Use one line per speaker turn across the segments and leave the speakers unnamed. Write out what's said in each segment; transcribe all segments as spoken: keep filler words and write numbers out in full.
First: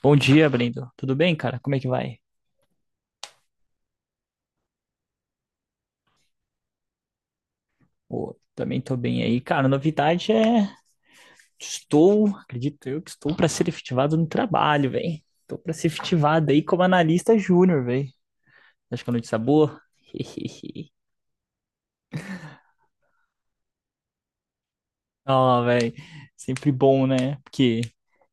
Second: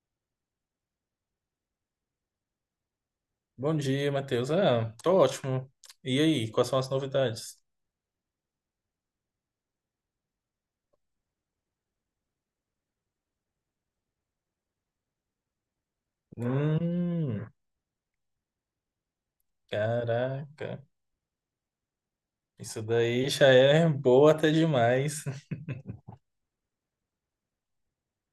Bom dia, Brendo. Tudo bem, cara? Como é que vai?
Bom dia, Matheus. Ah, tô ótimo. E aí, quais são as novidades?
Pô, também tô bem aí. Cara, novidade é estou, acredito eu, que estou para ser efetivado no trabalho, velho. Estou para ser efetivado aí como analista
Hum,
júnior, velho. Acho que é notícia boa.
caraca. Isso daí já é boa até demais.
Ó, velho, sempre bom, né? Porque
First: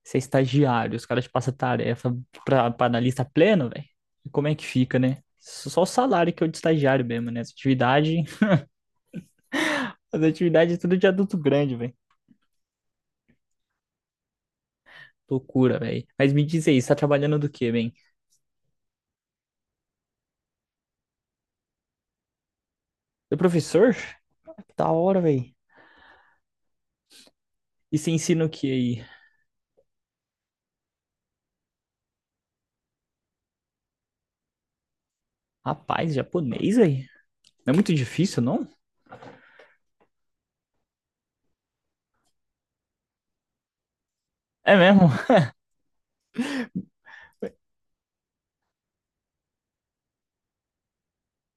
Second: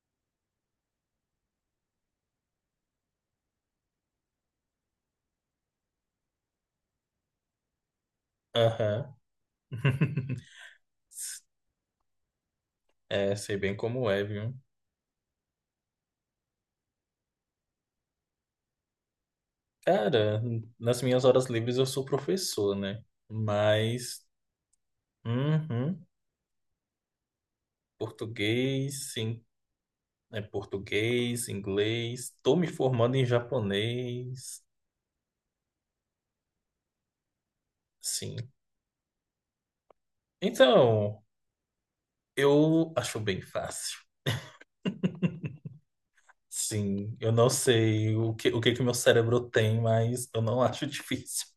você é estagiário, os caras te passam tarefa pra, pra analista pleno, velho. E como é que fica, né? Só o salário que é o de estagiário mesmo, né? As atividades,
Aham.
as atividades é tudo de adulto grande, velho.
É, sei bem como é, viu?
Loucura, velho. Mas me diz aí, você tá trabalhando do quê, bem?
Cara, nas minhas horas livres eu sou professor, né?
Do professor?
Mas,
Ah, que da hora, velho.
uhum,
E você ensina o que
português,
aí?
sim, é português, inglês. Tô me formando em japonês,
Rapaz, japonês aí? Não é muito
sim.
difícil, não?
Então, eu acho bem fácil.
É mesmo?
Sim, eu não sei o que o que que meu cérebro tem, mas eu não acho difícil.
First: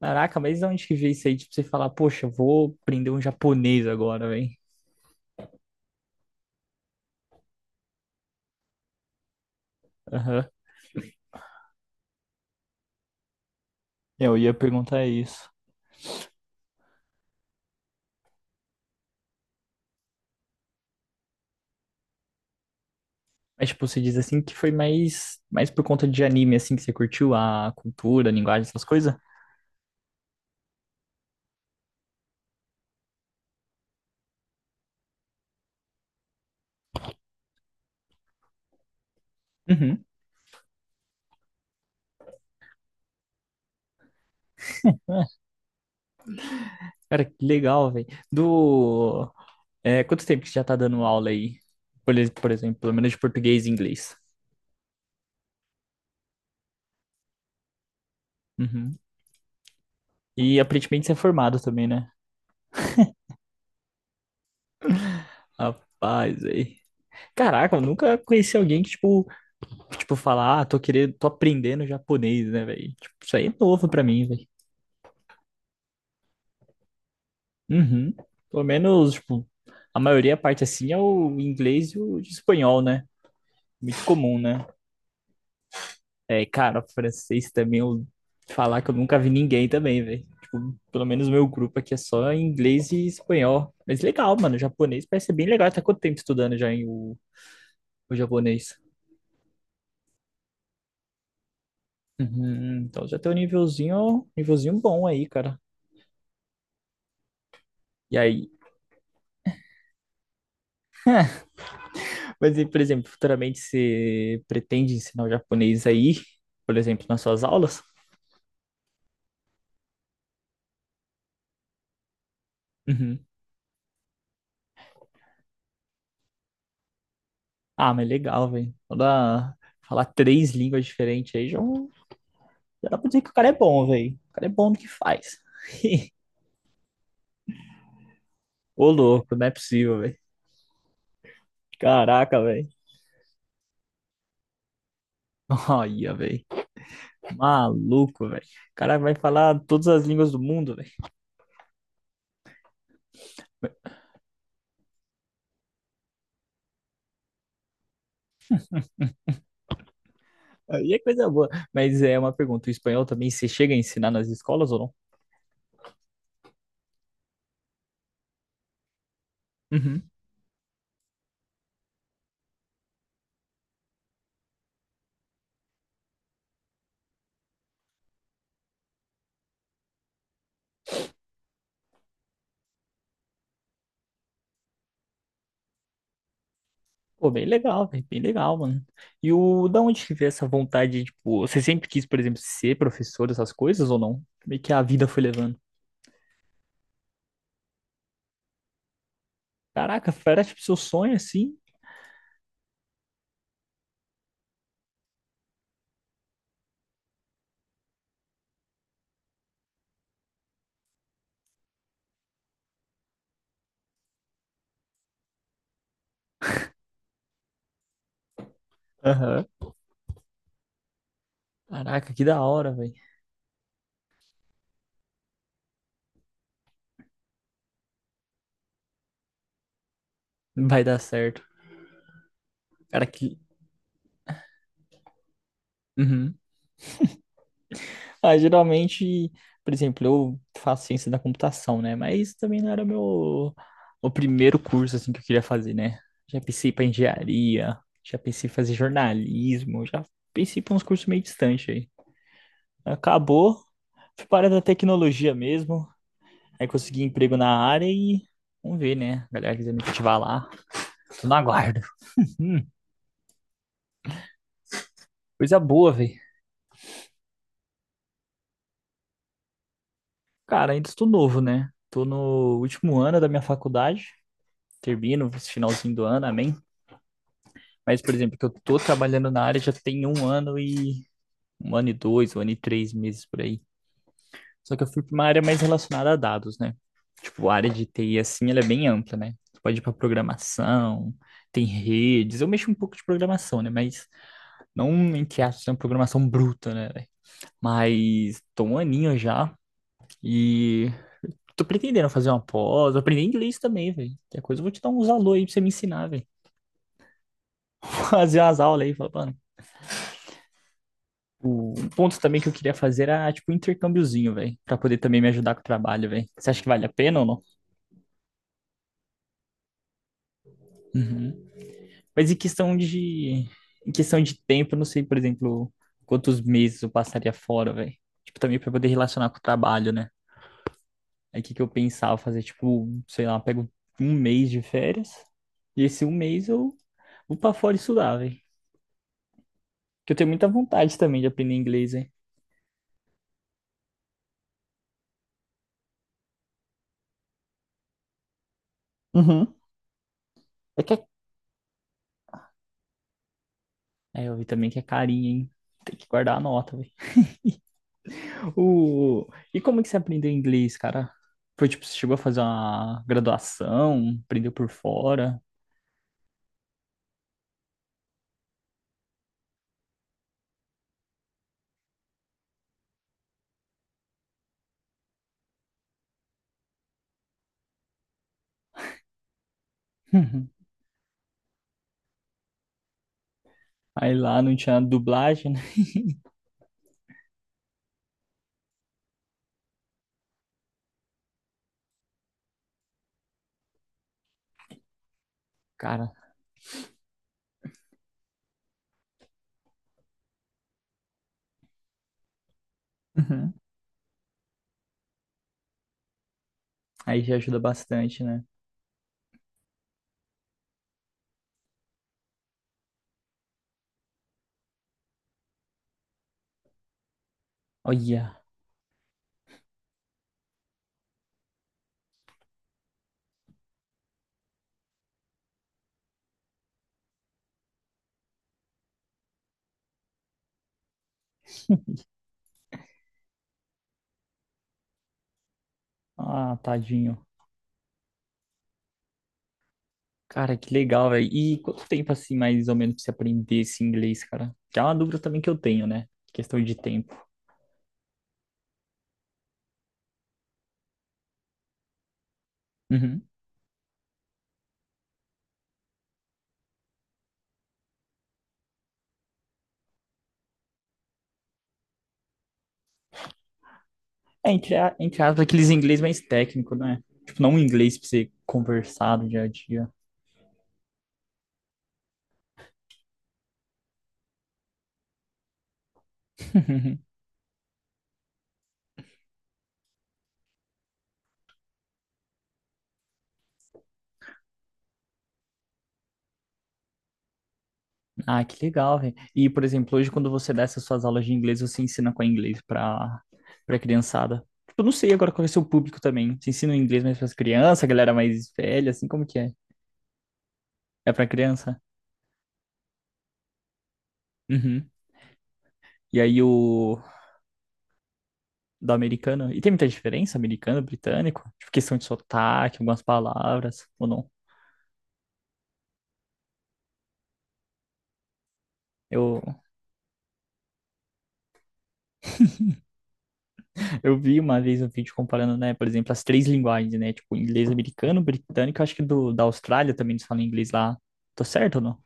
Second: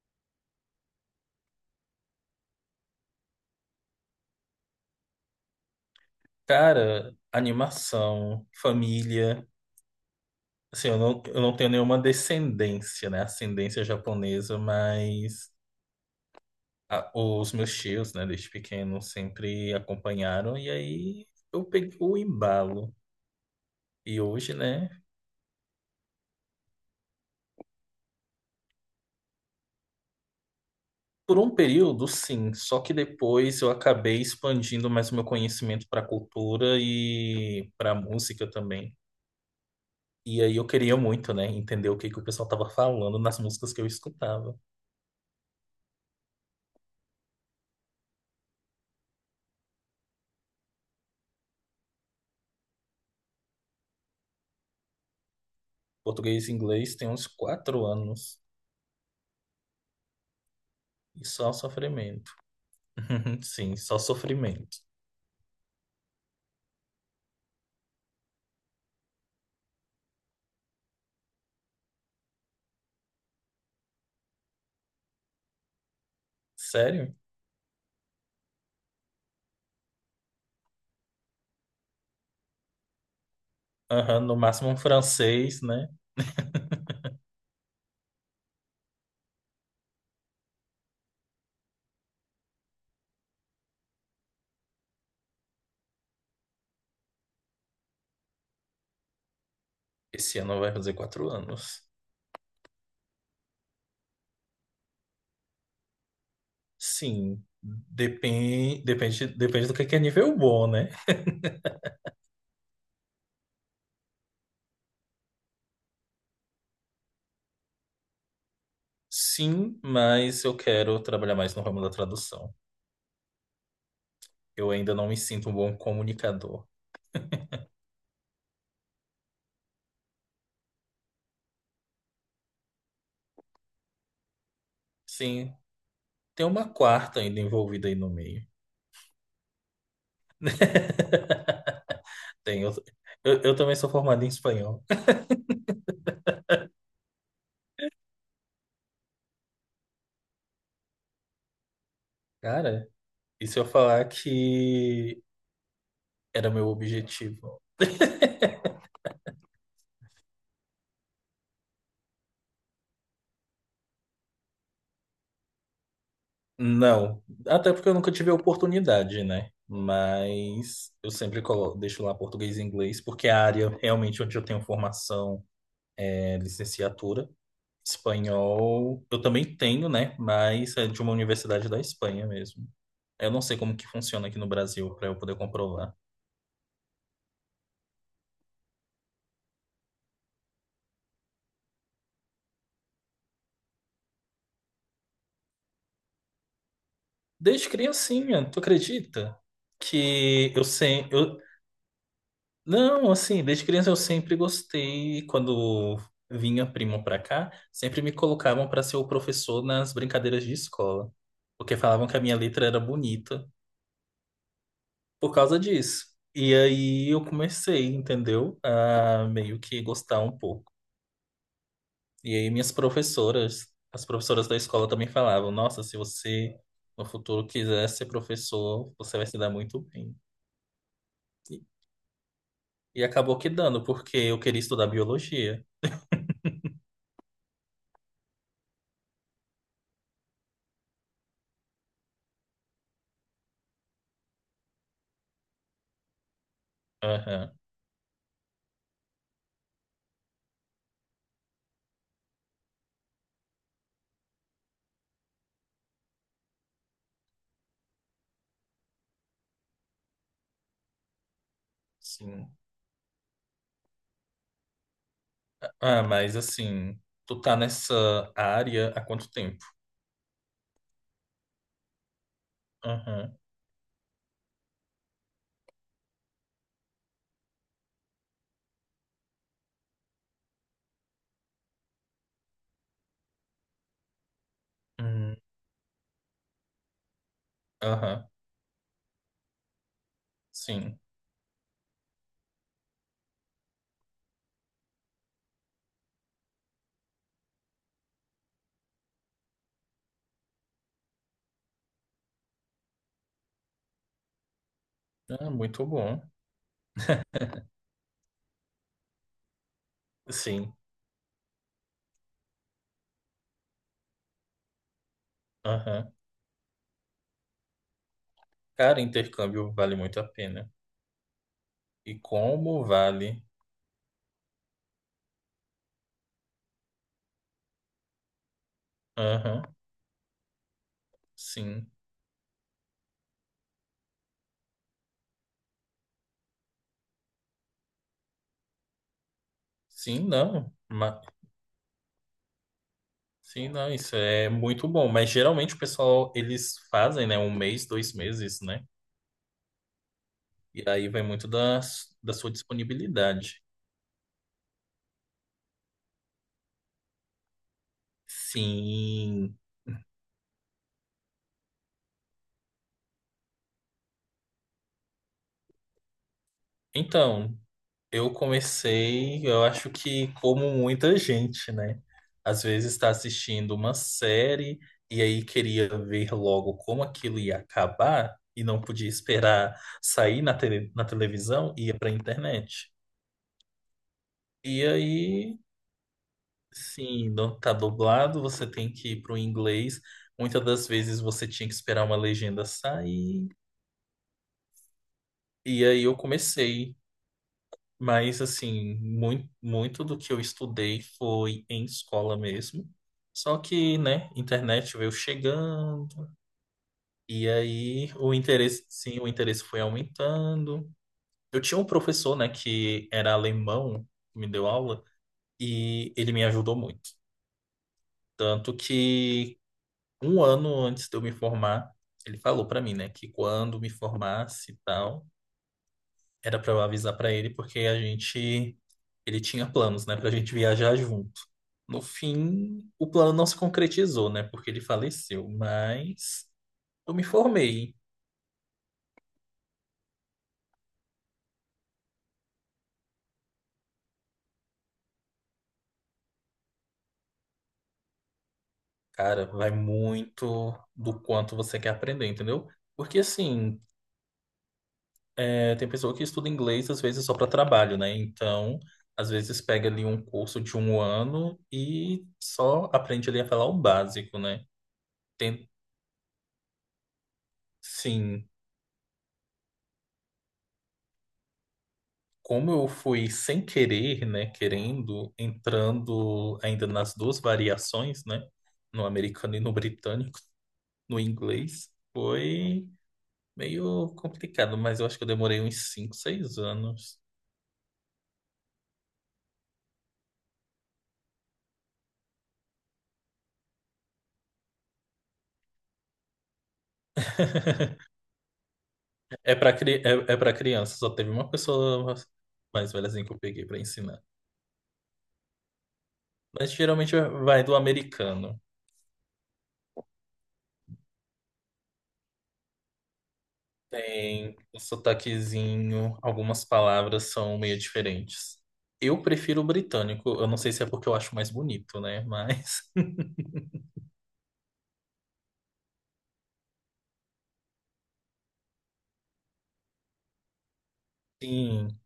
Caraca, mas de onde que veio isso aí? Tipo, você falar, poxa, eu vou aprender um japonês agora, velho.
Cara, animação, família.
Aham.
Assim, eu não, eu não tenho nenhuma descendência, né? Ascendência
Eu ia
japonesa,
perguntar isso.
mas a- os meus tios, né, desde pequeno, sempre acompanharam. E aí eu peguei o embalo.
Mas, tipo, você diz
E
assim
hoje,
que foi
né?
mais, mais por conta de anime, assim, que você curtiu a cultura, a linguagem, essas coisas?
Por um período, sim. Só que depois eu acabei expandindo mais o meu conhecimento para a cultura e para a música também.
Uhum.
E aí eu queria muito, né, entender o que que o pessoal tava falando nas músicas que eu escutava.
Cara, que legal, velho. Do... É, quanto tempo que você já tá dando aula aí? Por, ex- por exemplo, pelo menos de português e inglês.
Português e inglês tem uns quatro anos
Uhum. E aparentemente você é
e só
formado também, né?
sofrimento. Sim, só sofrimento.
Rapaz, aí. Caraca, eu nunca conheci alguém que, tipo, tipo, falar, ah, tô querendo, tô aprendendo japonês, né, velho? Tipo, isso aí é novo pra mim, velho.
Sério?
Uhum. Pelo menos, tipo, a maioria, a parte assim, é o inglês e o espanhol, né? Muito
Aham, no
comum, né?
máximo um francês, né?
É, cara, francês também, eu falar que eu nunca vi ninguém também, velho. Tipo, pelo menos o meu grupo aqui é só inglês e espanhol. Mas legal, mano, japonês parece ser bem legal. Tá quanto tempo estudando já em o, o japonês?
Esse ano vai fazer quatro anos.
Uhum, então já tem um nívelzinho, nívelzinho bom aí, cara.
Sim,
E aí?
depende, depende, depende do que que é nível bom, né?
Mas, e, por exemplo, futuramente você pretende ensinar o japonês aí, por exemplo, nas suas aulas?
Sim, mas eu quero trabalhar mais no ramo da tradução.
Uhum.
Eu ainda não me sinto um bom comunicador.
Ah, mas legal, velho. Falar três línguas diferentes aí já, já dá pra dizer que o cara é bom, velho. O cara é bom no que faz.
Sim, tem uma quarta ainda envolvida aí no meio.
Ô, louco, não é possível, velho. Caraca,
Tem,
velho.
eu, eu, eu também sou formado em espanhol.
Olha, velho. Maluco, velho. O cara vai falar todas as línguas do mundo, velho.
Cara, e se eu falar que era meu objetivo?
Aí é coisa boa. Mas é uma pergunta: o espanhol também você chega a ensinar nas escolas ou
Não, até porque eu nunca tive a oportunidade, né?
não? Uhum.
Mas eu sempre colo- deixo lá português e inglês, porque é a área realmente onde eu tenho formação é licenciatura. Espanhol eu também tenho, né? Mas é de uma universidade da Espanha mesmo. Eu não sei como que funciona aqui no Brasil para eu poder comprovar.
Pô, bem legal, velho. Bem legal, mano. E o da onde que veio essa vontade, tipo, você sempre quis, por exemplo, ser professor, essas coisas ou não? Meio que a vida foi levando.
Desde criancinha, tu acredita?
Caraca, era
Que
tipo
eu
seu sonho
sempre. Eu...
assim?
Não, assim, desde criança eu sempre gostei. Quando vinha primo pra cá, sempre me colocavam pra ser o professor nas brincadeiras de escola. Porque falavam que a minha letra era bonita por causa disso. E aí eu comecei, entendeu? A
Aham.
meio que gostar um pouco.
Caraca, que
E
da
aí
hora,
minhas
velho.
professoras, as professoras da escola também falavam: Nossa, se você no futuro quiser ser professor, você vai se dar muito bem.
Vai dar certo.
E
Cara, que.
acabou que dando, porque eu queria estudar biologia.
Uhum. Ah, geralmente, por exemplo, eu faço ciência da computação, né? Mas isso também não era meu o primeiro curso assim que eu queria fazer, né? Já pensei para
Aham,
engenharia, já pensei em fazer jornalismo, já pensei para uns cursos meio distantes aí. Acabou, fui para a área da tecnologia mesmo, aí consegui emprego na área e vamos ver, né? A galera quiser me ativar lá, tô no aguardo.
sim.
Hum, coisa boa,
Ah,
velho.
mas assim, tu tá nessa área há quanto tempo?
Cara, ainda estou novo, né? Tô no último ano da
Aham,
minha faculdade, termino esse finalzinho do ano, amém. Mas, por exemplo, que eu tô trabalhando na área já tem um ano e um ano e dois, um ano e três meses por aí. Só que eu fui para uma
hum,
área mais relacionada a dados, né? Tipo, a área de T I
aham,
assim, ela é bem ampla, né? Tu pode ir para
sim.
programação, tem redes. Eu mexo um pouco de programação, né? Mas não entre aspas, é uma programação bruta, né, velho? Mas tô um aninho já e tô pretendendo fazer uma pós, aprender inglês também, velho. Que é coisa eu vou te dar uns alô aí
Ah,
pra você me
muito
ensinar,
bom.
velho. Fazer umas aulas aí, falar, mano,
Sim,
o um ponto também que eu queria fazer era, tipo, um intercâmbiozinho, velho, pra poder também me ajudar com o trabalho,
aham.
velho. Você acha que vale a pena ou não?
Cara, intercâmbio vale muito a pena.
Uhum.
E
Mas em questão
como vale?
de, em questão de tempo, eu não sei, por exemplo, quantos meses eu passaria fora, velho. Tipo, também pra poder relacionar com o
Aham,
trabalho, né? Aí o que que eu
sim.
pensava fazer, tipo, sei lá, eu pego um mês de férias e esse um mês eu vou pra fora estudar, velho. Que eu
Sim,
tenho muita
não.
vontade também
Ma-
de aprender inglês, velho.
Sim, não, isso é muito bom. Mas geralmente o pessoal, eles fazem, né, um mês, dois meses, né?
Uhum. É
E
que é
aí vai muito da, da sua disponibilidade.
É, eu vi também que é carinho, hein? Tem que guardar a nota, velho. O...
Sim.
E como que você aprendeu inglês, cara? Foi tipo, você chegou a fazer uma graduação, aprendeu por fora.
Então, eu comecei, eu acho que como muita gente, né? Às vezes está assistindo uma série e aí queria ver logo como aquilo ia acabar e não podia esperar sair na, tele, na televisão, ia para a internet.
Aí lá não tinha
E
dublagem,
aí,
né?
sim, não tá dublado, você tem que ir para o inglês. Muitas das vezes você tinha que esperar uma legenda sair. E aí
Cara,
eu comecei. Mas, assim, muito, muito do que eu estudei foi em escola mesmo.
uhum,
Só que, né, internet veio chegando,
aí já
e
ajuda
aí
bastante,
o
né?
interesse, sim, o interesse foi aumentando. Eu tinha um professor, né, que era alemão, que me deu aula, e ele me ajudou muito.
Olha,
Tanto que um ano antes de eu me formar, ele falou pra mim, né, que quando me formasse e tal, era para eu avisar para ele porque a gente ele tinha planos, né, pra gente viajar junto. No fim, o plano não se concretizou, né, porque ele faleceu, mas
ah,
eu
tadinho.
me formei.
Cara, que legal, velho. E quanto tempo, assim, mais ou menos, pra você aprender esse inglês, cara? Que é uma dúvida também que eu tenho, né? Questão de tempo.
Cara, vai muito do quanto você quer aprender, entendeu? Porque
Uhum.
assim, é, tem pessoa que estuda inglês às vezes só para trabalho, né? Então, às vezes pega ali um curso de um ano e só aprende ali a falar o básico,
É,
né?
entre, a- entre aspas,
Tem,
aqueles inglês mais técnico, né? Tipo, não um inglês pra você
sim.
conversar no dia a dia.
Como eu fui sem querer, né, querendo, entrando ainda nas duas variações, né, no americano e no britânico, no inglês, foi meio complicado, mas eu acho que eu demorei uns cinco, seis anos.
Ah, que legal, velho. E, por exemplo, hoje quando você dá essas suas aulas de inglês, você ensina qual inglês para para criançada? Tipo, eu não sei agora qual é o seu público também. Você ensina o inglês mais para as crianças, a galera mais velha, assim, como que é?
É para cri é, é para criança, só
É para
teve uma
criança?
pessoa mais velhazinha que eu peguei para ensinar.
Uhum. E aí
Mas
o
geralmente vai do americano.
do americano? E tem muita diferença americano, britânico? Tipo, questão de sotaque, algumas palavras, ou não?
Tem o sotaquezinho, algumas palavras são meio diferentes. Eu
Eu,
prefiro o britânico, eu não sei se é porque eu acho mais bonito, né? Mas.
eu vi uma vez um vídeo comparando, né, por exemplo, as três linguagens, né? Tipo, inglês americano, britânico, acho que do, da Austrália também eles falam inglês lá. Tô certo ou não?
Sim,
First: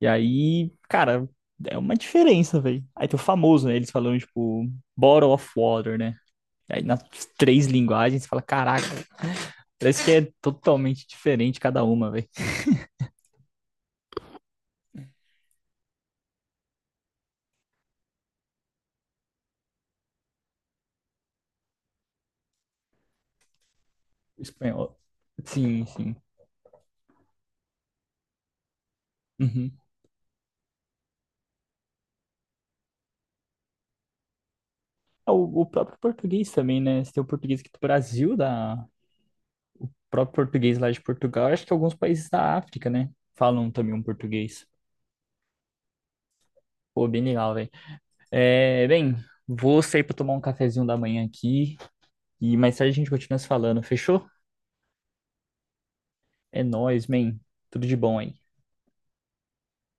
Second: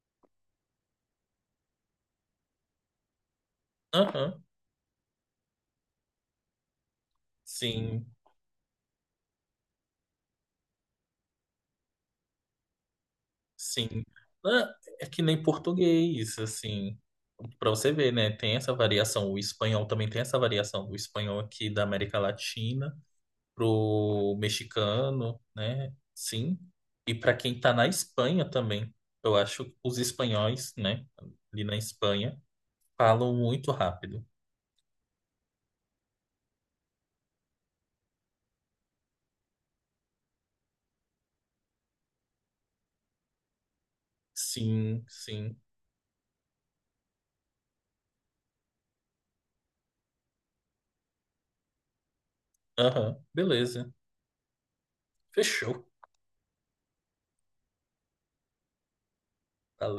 E aí, cara, é uma diferença, velho. Aí tem o famoso, né? Eles falam,
aham,
tipo, Bottle of Water, né? Aí nas três
sim,
linguagens, você fala, caraca, parece que é totalmente diferente cada uma, velho.
sim. Ah, é que nem português, assim. Pra você ver, né? Tem essa variação. O espanhol também tem essa variação. O espanhol aqui da América Latina. Pro
O espanhol.
mexicano,
Sim,
né?
sim.
Sim. E para quem tá na Espanha também. Eu acho
Uhum.
que os espanhóis, né? Ali na Espanha, falam muito rápido.
É, O, o próprio português também, né? Você tem o português aqui do Brasil, da o próprio português lá de Portugal, acho que alguns países da África, né? Falam também um português.
Sim, sim.
Pô, bem legal, velho. É, bem, vou sair pra tomar um cafezinho da manhã aqui e mais tarde a gente
Aham,
continua se falando,
beleza.
fechou?
Fechou.
É nóis, man. Tudo de bom aí.
Valeu.